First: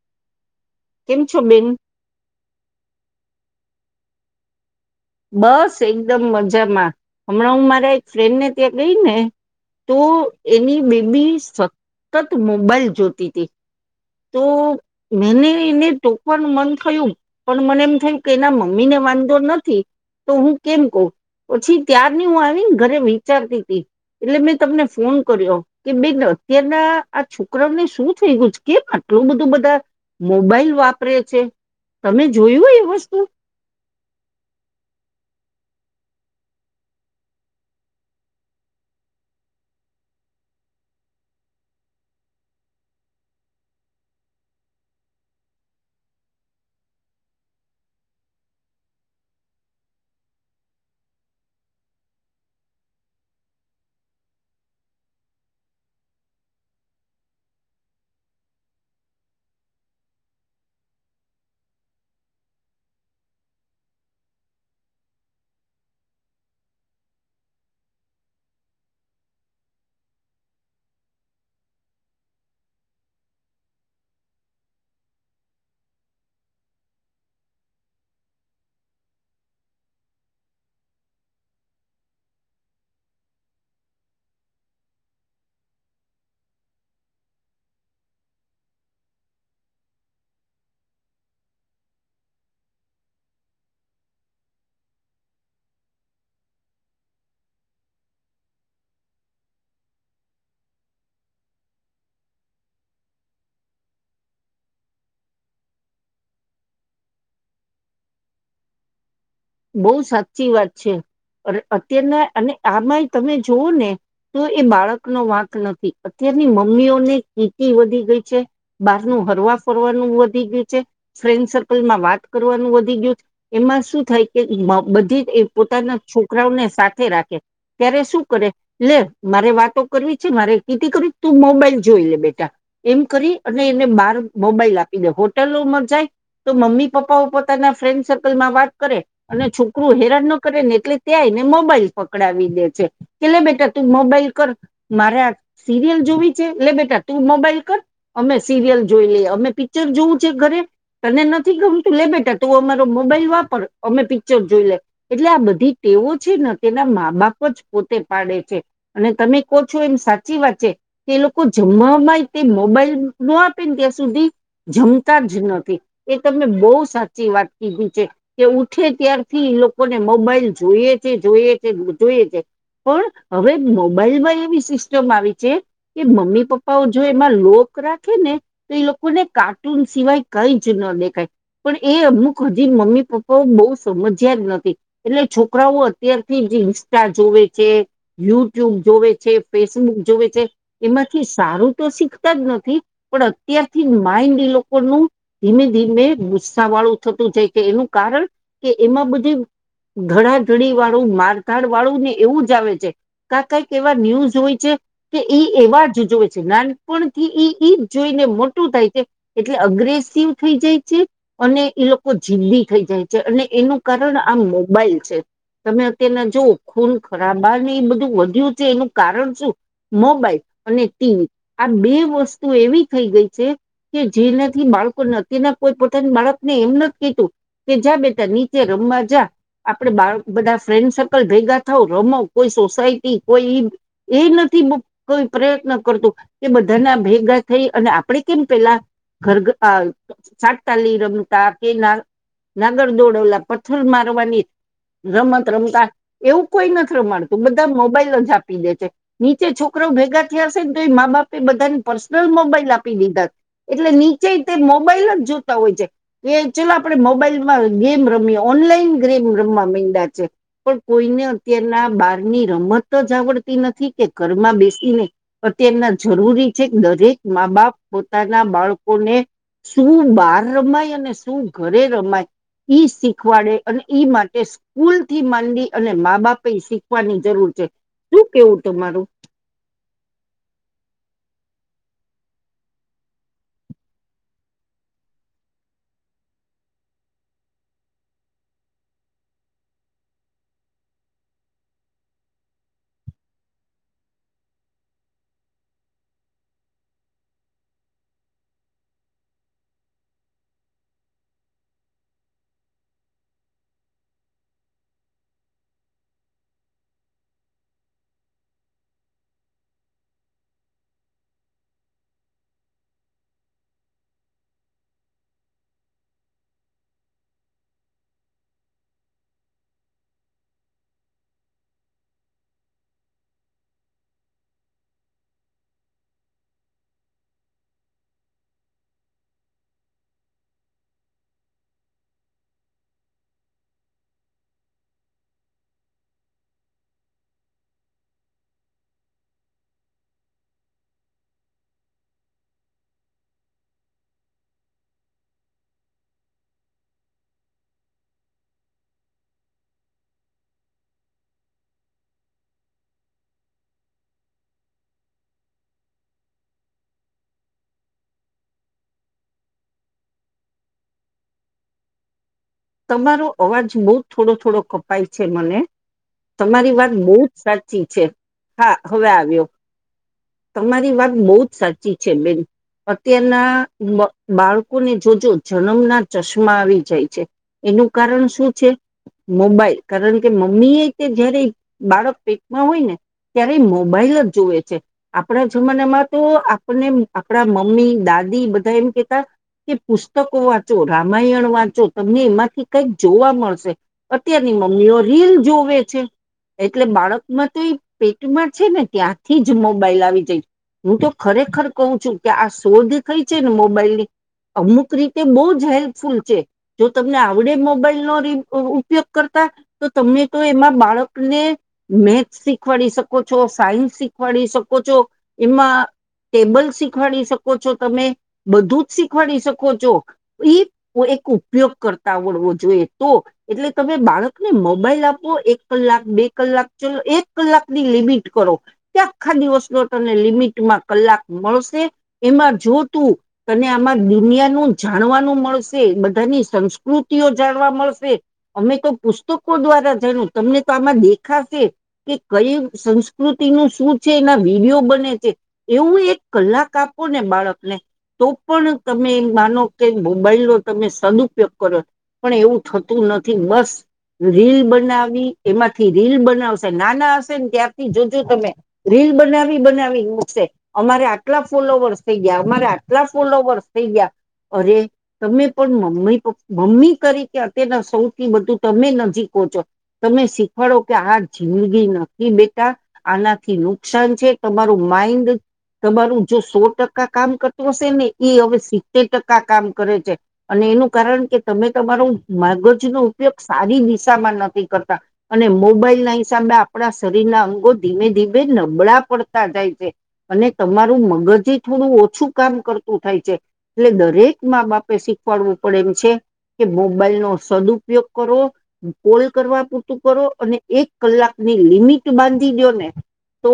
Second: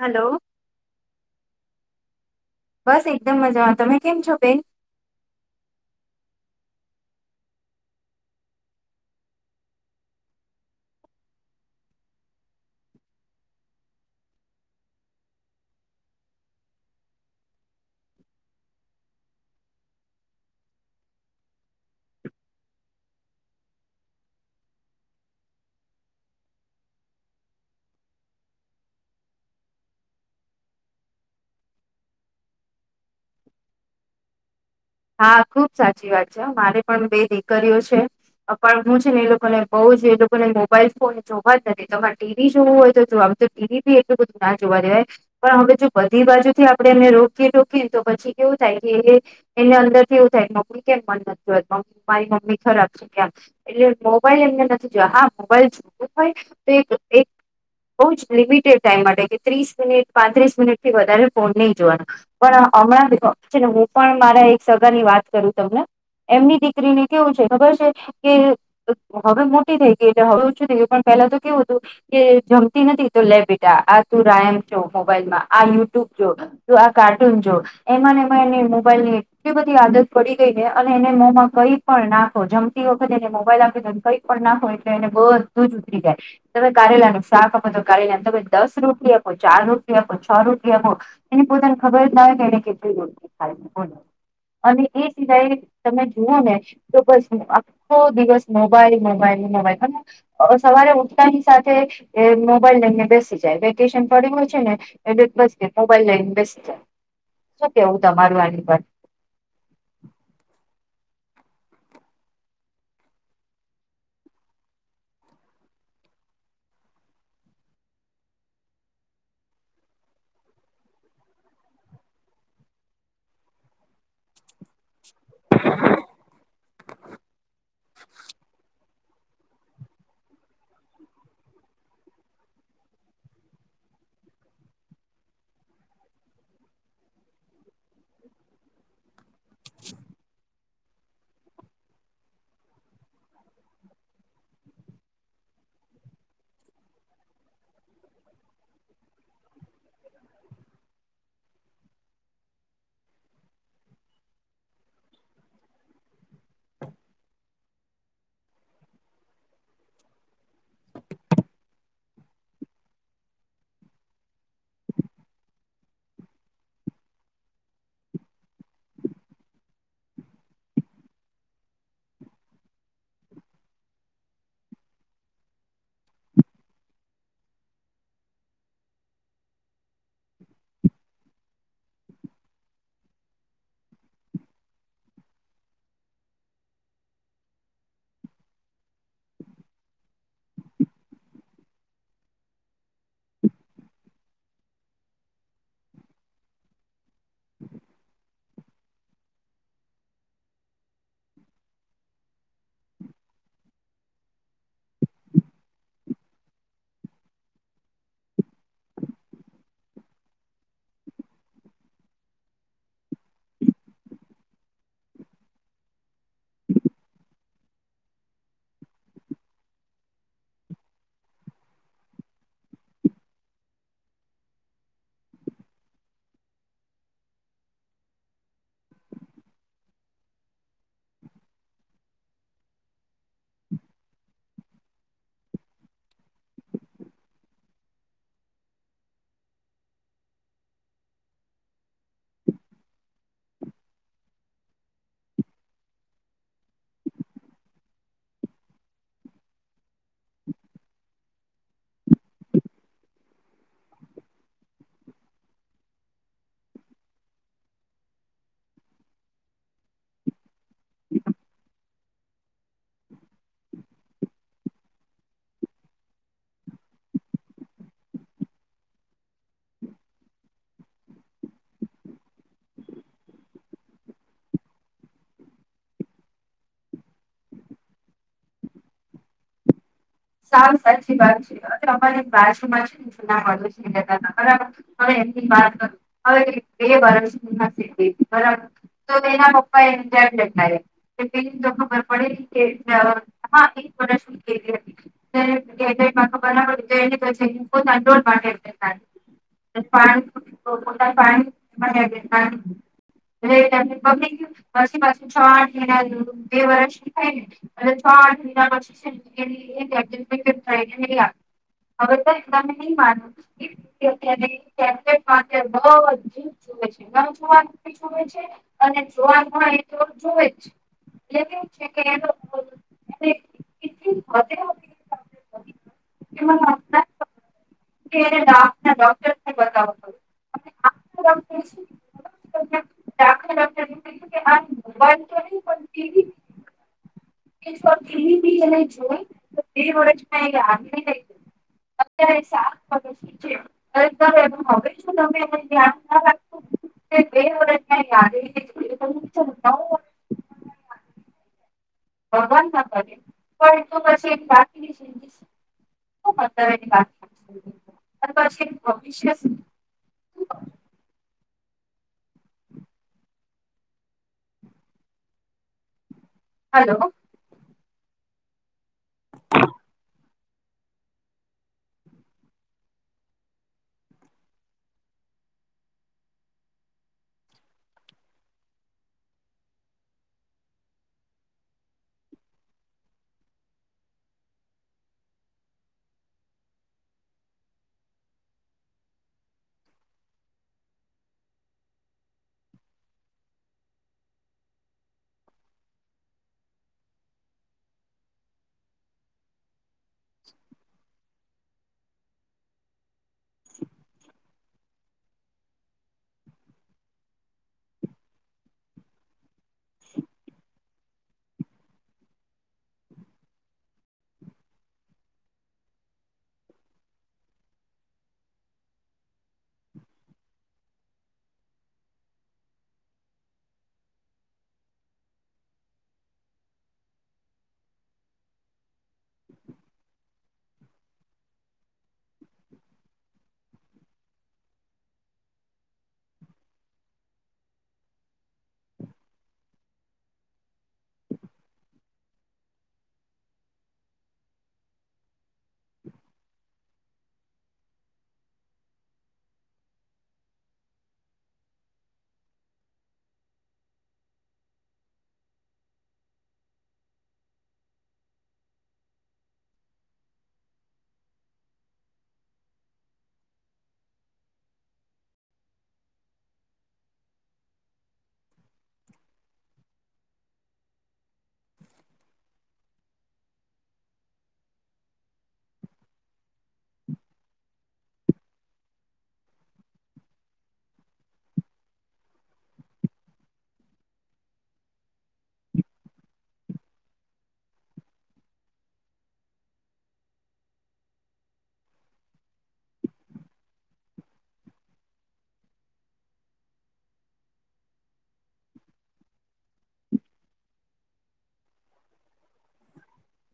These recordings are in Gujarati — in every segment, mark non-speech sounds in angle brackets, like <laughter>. હાલો. કેમ છો બેન? બસ એકદમ મજામાં. તમે કેમ છો બેન? બસ એકદમ મજામાં. હમણાં હું મારા એક ફ્રેન ને ત્યાં ગઈ ને. તો એની બેબી સતત મોબાઈલ જોતી તી. તો મેને એને ટોકવાનું મન થયું. પણ મને એમ થયું કે એના મમ્મી ને વાંધો નથી, તો હું કેમ કઉ. પછી ત્યારની હું આવી ને ઘરે વિચારતી તી એટલે મેં તમને ફોન કર્યો. કે બેન, અત્યારના આ છોકરાઓને શું થઈ ગું છે? કેમ આટલું બધું બધા. મોબાઈલ વાપરે છે. તમે જોયું એ વસ્તુ? હા ખુબ સાચી વાત છે, હ મારે પણ બે દીકરીઓ છે. પણ હું છે ને એ લોકોને બઉ જ એ લોકોને મોબાઈલ ફોન જોવા જ નથી, તમારે ટીવી જોવું હોય તો જુઓ. એવી બી એલું બધું ના જોવા દેવાય. પણ હવે જો બધી બાજુ થી આપડણે એમને રોકીએ ટોકીએ તો પછી કેવું થાય કે એ એને અંદર થી એવું થાય મમ્મી કેમ મન નથ જોવા તી, મારી મમ્મી ખરાબ છે કે આમ. એલે મોબાઈલ એમને નથી જોવા, હા મોબાઈલ જોવું હોય તો એક એ બઉ જ લિમિટેડ ટાઈમ માટે કે ત્રીસ મિનિટ, પાંત્રીસ મિનિટથી વધારે ફોન નઈ જોવાનો. પણ અમણાં બ છે ને, હું પણ મારા એક સગા ની વાત કરું તમને. એમની દીકરીને કેવું છે ખબર શે કે હવે મોટી થઈ ગઈ એલે હવે ઓછું થઈ ગયું, પણ પહેલા તો કેવું તું. કે જમતી નથી તો લે બેટા આ તું રાયમ છો મોબાઈલમાં, આ યુટ્યુબ જો. તું આ કાર્ટૂન જો એમાંનેમાં એની મોબાઈલ ની એટલી બધી આદત પડી ગઈ ને અને એને મોમાં કઈ પણ નાખો જમતી વખત એને મોબાઈલ આપીદોને કઈ પણ નાખો એટલે એને બધું જ ઉતરી જાય. તમે કારેલાનું શાક આપો કાઢીને તમે દસ રોટલી આપો ચાર રોટલી આપો છ રોટલી આપો. એને પોતાને ખબર જ ના હોય કે એને કેટલી રોટલી ખાધી બોલ. અને એ સિવાય તમે જુઓ ને. તો બસ આખો દિવસ મોબાઈલ મોબાઈલ મોબાઈલ, અને સવારે ઉઠતાની સાથે, એ મોબાઈલ લઈને બેસી જાય વેકેશન પડીયુ હોય છે ને. એને બસ કે મોબાઈલ લઇન બેસી જાઈ શું કેવું તમારું આની પર. બહુ સાચી વાત છે, અન અત્યારના અને આમાં તમે જુઓ ને. તો એ બાળક નો વાંક નથી અત્યારની મમ્મીઓને કીકી વધી ગઈ છે. બહારનું હરવા ફરવાનું વધી ગ્યું છે. ફ્રેન્ડ સર્કલમાં વાત કરવાનું વધી ગ્યું છ એમાં શું થાય. કે બધી જ પોતાના છોકરાઓને સાથે રાખે, ત્યારે શું કરે. લે મારે વાતો કરવી છે મારે કીટી કરવી તું મોબાઈલ જોઈ લે બેટા. એમ કરી અને એને બહાર મોબાઈલ આપી દે હોટેલોમાં જાય. તો મમ્મી પપ્પાઓ પોતાના ફ્રેન્ડ સર્કલ માં વાત કરે. અને છોકરું હેરાન ન કરે ને એટલે ત્યાં એને મોબાઈલ પકડાવી દે છે. કે લે બેટા તું મોબાઈલ કર, મારે આ સિરિયલ જોવી છે લે બેટા તું મોબાઈલ કર. અમે સિરિયલ જોઈ લીએ અમે પિક્ચર જોવું છે ઘરે. તને નથી ગમતું લે બેટા તું અમારો મોબાઈલ વાપર અમે પિક્ચર જોઈ લે. એટલે આ બધી ટેઓ છે ને તેના મા બાપ જ પોતે પાડે છે. અને તમે કો છો એમ સાચી વાત છે. એ લોકો જમવામાં તે મોબાઈલ ન આપે ને ત્યાં સુધી જમતા જ નથી, એ તમે બહુ સાચી વાત કીધી છે. કે ઉઠે ત્યારથી ઈ લોકોને મોબાઈલ જોઈએ છે જોઈએ છે જોઈએ છે. પણ હવે મોબાઈલમાં એવી સિસ્ટમ આવી છે. કે મમ્મી પપ્પાઓ જો એમાં લોક રાખે ને. તો એ લોકોને કાર્ટૂન સિવાય કઈ જ ન દેખાય, પણ એ અમુક હજી મમ્મી પપ્પ પાઓ બહુ સમજ્યા જ નથી, એટલે છોકરાઓ અત્યારથી જ ઇન્સ્ટા જોવે છે. યુટ્યુબ જોવે છે ફેસબુક જોવે છે. એમાંથી સારું તો શીખતા જ નથી, પણ અત્યારથી માઈન્ડ એ લોકોનું ધીમે ધીમે ગુસ્સા વાળું થતું જાય કે એનું કારણ, કે એમાં બધું ધડાધડી વાળું મારધાડ વાળું ને એવું જ આવે છે. કા કઈક એવા ન્યૂઝ જોવે છે. કે ઈ એવા જ જોવે છે નાનપણથી ઈ ઈ જ જોઈને મોટું થાય છે. એટલે અગ્રેસિવ થઈ જાય છે, અને એ લોકો જિંદી થઈ જાય છે અને એનું કારણ આ મોબાઈલ છે. તમે અત્યારના જો ખૂન ખરાબા ને એ બધું વધ્યું છે એનું કારણ શું? મોબાઈલ અને ટીવી, આ બે વસ્તુ એવી થઈ ગઈ છે. કે જેનાથી બાળકો નથીના કોઈ પોતાની બાળકને એમ નથ કેતું. કે જા બેટા નીચે રમવા જા. આપડે બાળ બધા ફ્રેન્ડ સર્કલ ભેગા થઉ રમો કોઈ સોસાય કોઈ ઈ એ નથી કોઈ પ્રયત્ન કરતું, કે બધાના ભેગા થઈ અને આપણે કેમ પેલા ઘર ઘર આ સાટતાલી રમતા કે ના નાગર દોડવલા પથ્થર મારવાની રમત રમતા. એવું કોઈ નથી રમાડતું બધા મોબાઈલ જ આપી દે છે. નીચે છોકરો ભેગા થયા હશે ને તો એ મા બાપે બધાને પર્સનલ મોબાઈલ આપી દીધા. એટલે નીચે તે મોબાઈલ જ જોતા હોય છે, કે ચલો આપડે મોબાઈલ માં ગેમ રમી ઓનલાઈન ગેમ રમવા મયનડા છે. પણ કોઈને અત્યારના બારની રમત જ આવડતી નથી કે ઘરમાં બેસીને અત્યારના જરૂરી છે કે દરેક મા બાપ પોતાના બાળકોને શું બાર રમાય અને શું ઘરે રમાય. ઈ શીખવાડે અને ઈ માટે સ્કૂલ થી માંડી અને મા બાપ એ શીખવાની જરૂર છે શું કેવું તમારું. સાવ સાચી વાત છે અમારી બાજુમાં છે. <unintelligible> બરાબર હ એમની હવે બે વર્ષ બરાબર તો એના પપ્પા <unintelligible> પેલી તો ખબર પડે કે હા એક વર્ષની <unintelligible> <unintelligible> <unintelligible> <unintelligible> પાછુ પાસે છ આઠ મહિના બે વર્ષ થાય ને અને છ આઠ મહીના પછી છે ને <unintelligible> હવે છે તમે નહીં માનો <unintelligible> માટે નુ જુએ છે <unintelligible> <unintelligible> છે અને જોવા પણ એ જોવે જ. <inaudible> <unintelligible> આપના ડોક્ટર બતાવ <unintelligible> અત્યારે <unintelligible> તમે એને ધ્યાન ના રાખ <inaudible> ભગવાન ના કરે પણ તો પછી એક બાકીની જીંદગી શું. <unintelligible> અને પછી ભવિષ્ય શું. તમારો અવાજ બહું થોડો થોડો કપાય છે મને તમારી વાત બહું સાચી છે હા હવે આવ્યો. તમારી વાત બહું જ સાચી છે બેન. અત્યારના બાળકોને જોજો જન્મના ચશ્મા આવી જાય છે. એનું કારણ શું છે. મોબાઈલ કારણ કે મમ્મી એ તે જયારે બાળક પેટમાં હોય ને ત્યારે મોબાઈલ જ જુવે છે. આપણા જમાનામાં તો આપણને આપણા મમ્મી દાદી બધા એમ કેતા કે પુસ્તકો વાંચો રામાયણ વાંચો તમને એમાંથી કઈક જોવા મળશે. અત્યારની મમ્મીઓ રીલ જોવે છે. એટલે બાળક માં તો એ પેટમાં છે ને ત્યાંથી જ મોબાઈલ આવી જઈ હું તો ખરેખર કઉ છું કે આ શોધ થઈ છે ને મોબાઈલની અમુક રીતે બહું જ હેલ્પફુલ છે. જો તમને આવડે મોબાઈલ નો ઉપયોગ કરતા તો તમને તો એમાં બાળકને મેથ્સ શીખવાડી શકો છો સાયન્સ શીખવાડી શકો છો એમાં ટેબલ શીખાડી શકો છો તમે બધું જ શીખવાડી શકો છો. ઈ એક ઉપયોગ કરતા આવડવો જોઈએ તો એટલે તમે બાળકને મોબાઈલ આપો એક કલાક બે કલાક ચલો એક કલાકની લિમિટ કરો તે આખા દિવસનો તને લિમિટમાં કલાક મળશે એમાં જો તું તને આમાં દુનિયાનું જાણવાનું મળશે બધાની સંસ્કૃતિઓ જાણવા મળશે. અમે તો પુસ્તકો દ્વારા જણું તમને તો આમાં દેખાશે કે કઈ સંસ્કૃતિ નું શું છે એના વિડીયો બને છે એવું એક કલાક આપો ને બાળકને તો પણ તમે એમ માનો કે મોબાઈલનો તમે સદઉપયોગ કરો. પણ એવું થતું નથી મસ રીલ બનાવી એમાંથી રીલ બનાવશે નાના હશે ને ત્યારથી જોજો તમે. રીલ બનાવી બનાવી મુકશે અમારે આટલા ફૂલો વરસ થઈ ગયા અમારે આટલા ફૂલો વરસ થઈ ગયા અરે તમે પણ મમ્મી મમ્મી તકે અત્યારના સૌથી બધું તમે નજીકો છો તમે શીખવાડો કે આ જિંદગી નથી બેટા આનાથી ન નુકસાન છે તમારું માઇન્ડ તમારું જો સો ટકા કામ કરતું હશે ને એ હવે સિત્તેર ટકા કામ કરે છે અને એનું કારણ કે તમે તમારું મગજનો ઉપયોગ સારી દિશામાં નથી કરતા અને મોબાઈલ ના હિસાબે આપણા શરીરના અંગો ધીમે ધીમે નબળા પડતા જાય છે અને તમારું મગજ થોડું ઓછું કામ કરતું થાય છે એટલે દરેક મા બાપે શીખવાડવું પડે એમ છે કે મોબાઈલ નો સદુપયોગ કરો કોલ કરવા પૂરતું કરો અને એક કલાકની લિમિટ બાંધી દિયો ને તો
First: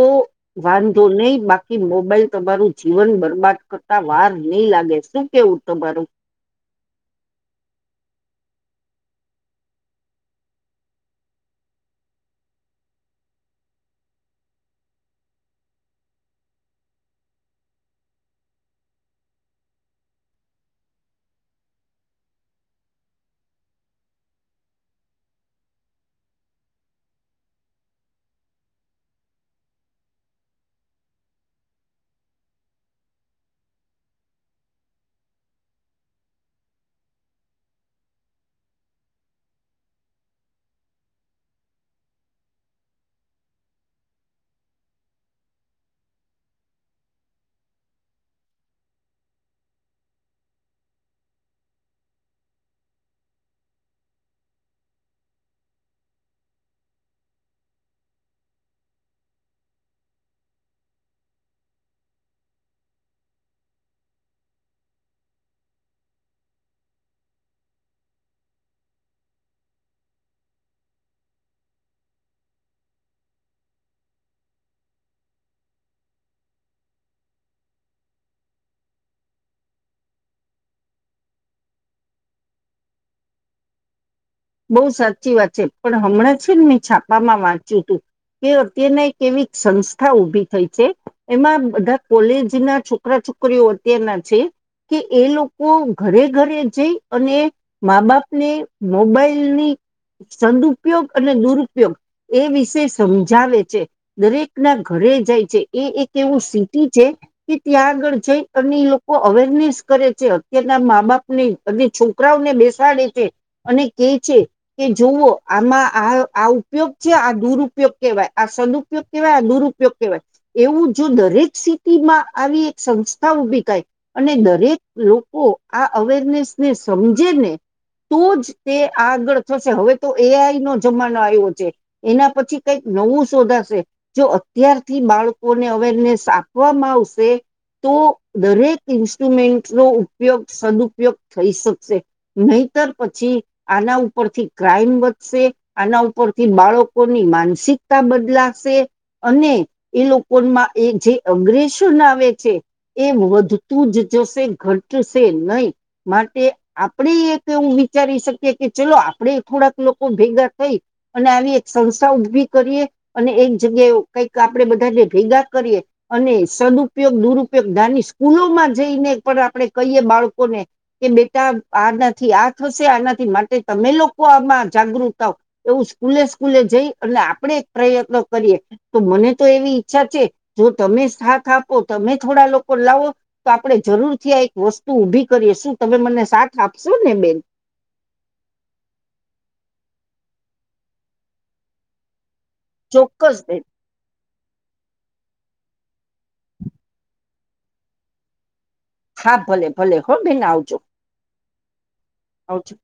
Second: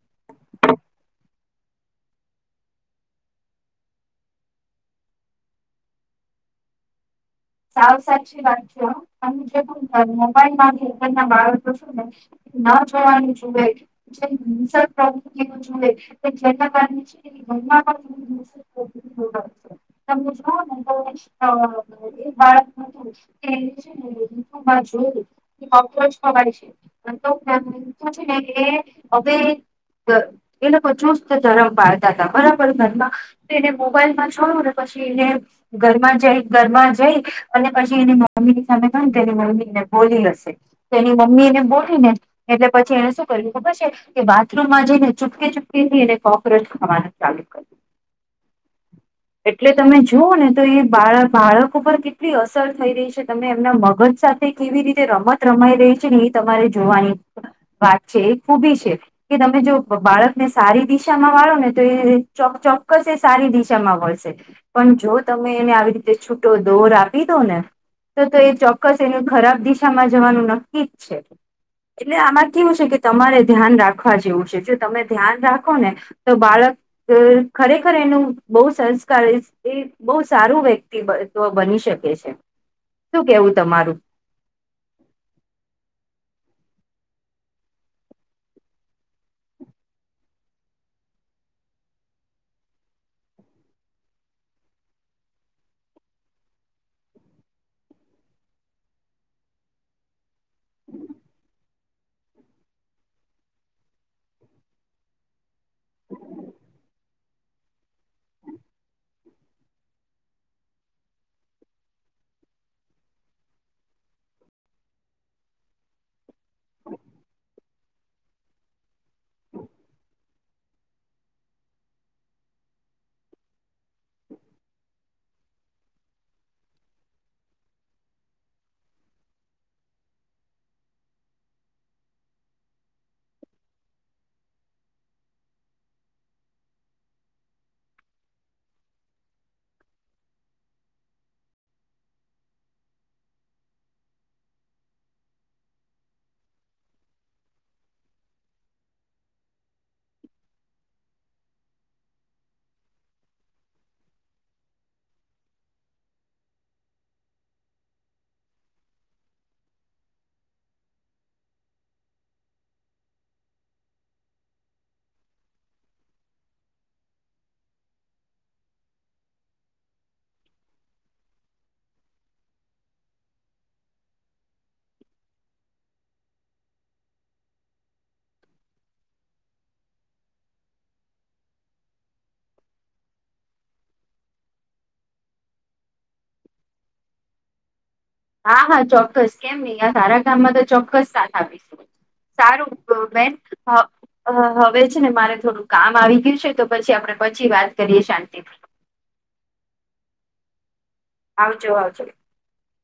વાંધો નહી બાકી મોબાઈલ તમારું જીવન બરબાદ કરતા વાર નઈ લાગે છે કેવુ <unintelligible> તમારુ સાવ સાચી વાત છે જે મોબાઈલ એના બાળક છું ને ના જોવાનું જોએ જે પ્રતિ જોએ જેના કારણે <unintelligible> <unintelligible> તો શું છેને કે હવે એ લોકો ચોસ્ ધરમ પાડતા હતા બરાબર ઘરમાં એને મોબાઈલમાં છોડું ને પછી એને ઘરમાં જઈ ઘરમાં જઈ અને પછી એની મમ્મી ની સામે પણ તેની મમ્મી ને બોલી હશે તેની મમ્મીને બોલી ને એટલે પછી એને શું કર્યું ખબર છે કે બાથરૂમમાં જઈને ચૂપકી ચુપકી થઈને કોકરોચ ખાવાનું ચાલુ કર્યું એટલે તમે જુઓ ને તો એ બાળ બાળક ઉપર કેટલી અસર થઈ રહી છે તમે એમના મગજ સાથે કેવી રીતે રમત રમાઈ રહી છે ને એ તમારે જોવાની વાત છે એ ખૂબી છે કે તમે જો બાળકને સારી દિશામાં વાળો ને તો એ ચોક્કસ એ સારી દિશામાં પણ જો તમે એને આવી રીતે છૂટો દોર આપી દો ને તો તો એ ચોક્કસ એનું ખરાબ દિશામાં જવાનું નક્કી જ છે એટલે આમાં કેવું છે કે તમારે ધ્યાન રાખવા જેવું છે જો તમે ધ્યાન રાખો ને તો બાળક ખરેખર એનું બહ સંસ્કાર એ બહુ સારું વ્યક્તિ બની શકે છે શું કેવું તમારું બહુ સાચી વાત છે પણ હમણાં છે ને મેં છાપામાં વાંચ્યું હતું કે અત્યના એક એવી સંસ્થા ઉભી થઈ છે એમાં બધા કોલેજ ના છોકરા છોકરીઓ અત્યારના છે કે એ લોકો ઘરે ઘરે જઈ અને મા બાપ ને મોબાઈલ ની સદુપયોગ અને દુરુપયોગ એ વિષ સમજાવે છે દરેક ના ઘરે જય જાય ને એ એક એવું સિટી છે કે ત્યાં આગળ જઈ અને એ લોકો અવેરનેસ કરે છે અત્યારના મા બાપ ને બધી છોકરાઓને બેસાડે છે અને કે છે કે જોવો આમાં આ આ ઉપયોગ છે આ દુરુપયોગ કેવાય આ સુ ઉપયોગ કેવાય દુરુપયોગ કેવાય એવું જો દરેક સિટીમાં આવી એક સંસ્થા ઊભી થાય અને દરેક લોકો આ અવેરનેસને સમજે ને તો જ તે આગળ થશે હવે તો એઆઈ નો જમાનો આવ્યો છે એના પછી કઈક નવું શોધાશે. જો અત્યારથી બાળકોને અવેરનેસ આપવામાં આવશે તો દરેક ઇન્સ્ટ્રુમેન્ટ નો ઉપયોગ સદુપયોગ થઈ શકશે. નહીતર પછી આના ઉપરથી ક્રાઈમ વધશે. આના ઉપરથી બાળકોની માનસિકતા બદલાશે. અને એ લોકોમાં એ જે અગ્રેસન આવે છે. એ વધતું જ જશે ઘટશે નહી. માટે આપણેે એક એવું વિચારી શકીએ. કે ચલો આપડે થોડાક લોકો ભેગા થઈ. અને આવી એક સંસ્થા ઉભી કરીએ અને એક જગ્યાએ કઈક આપડે બધાને ભેગા કરીએ. અને સદપયોગ દુરુપયોગ ધની સ્કૂલો માં જઈને પણ આપણે કહીએ બાળકોને કે બેટા આ નથી આ થશે આનાથી માટે તમે લોકો આમાં જાગૃત થાવ એવું સ્કૂલે સ્કૂલે જઈ એટલે આપણેે એક પ્રયત્ન કરીએ. તો મને તો એવી ઈચ્છા છે જો તમે સાથ આપો તમે થોડા લોકો લાવો તો આપણે જરૂર થી આ એક વસ્તુ ઊભી કરીએ શું તમે મને સાથ આપશો ને બેન? હા હા ચોક્કસ કેમ નહિ આ સારા કામમાં તો ચોક્કસ સાથ આપીશું સારું ચોક્કસ ગર્વમેન્ટ બેન હા અ હવે છે ને મારે થોડું કામ આવી ગયું છે તો પછી આપડે પછી વાત કરીએ શાંતિ હા ભલે ભલે હો બેન આવજો. આવજો આવજો. આવજો.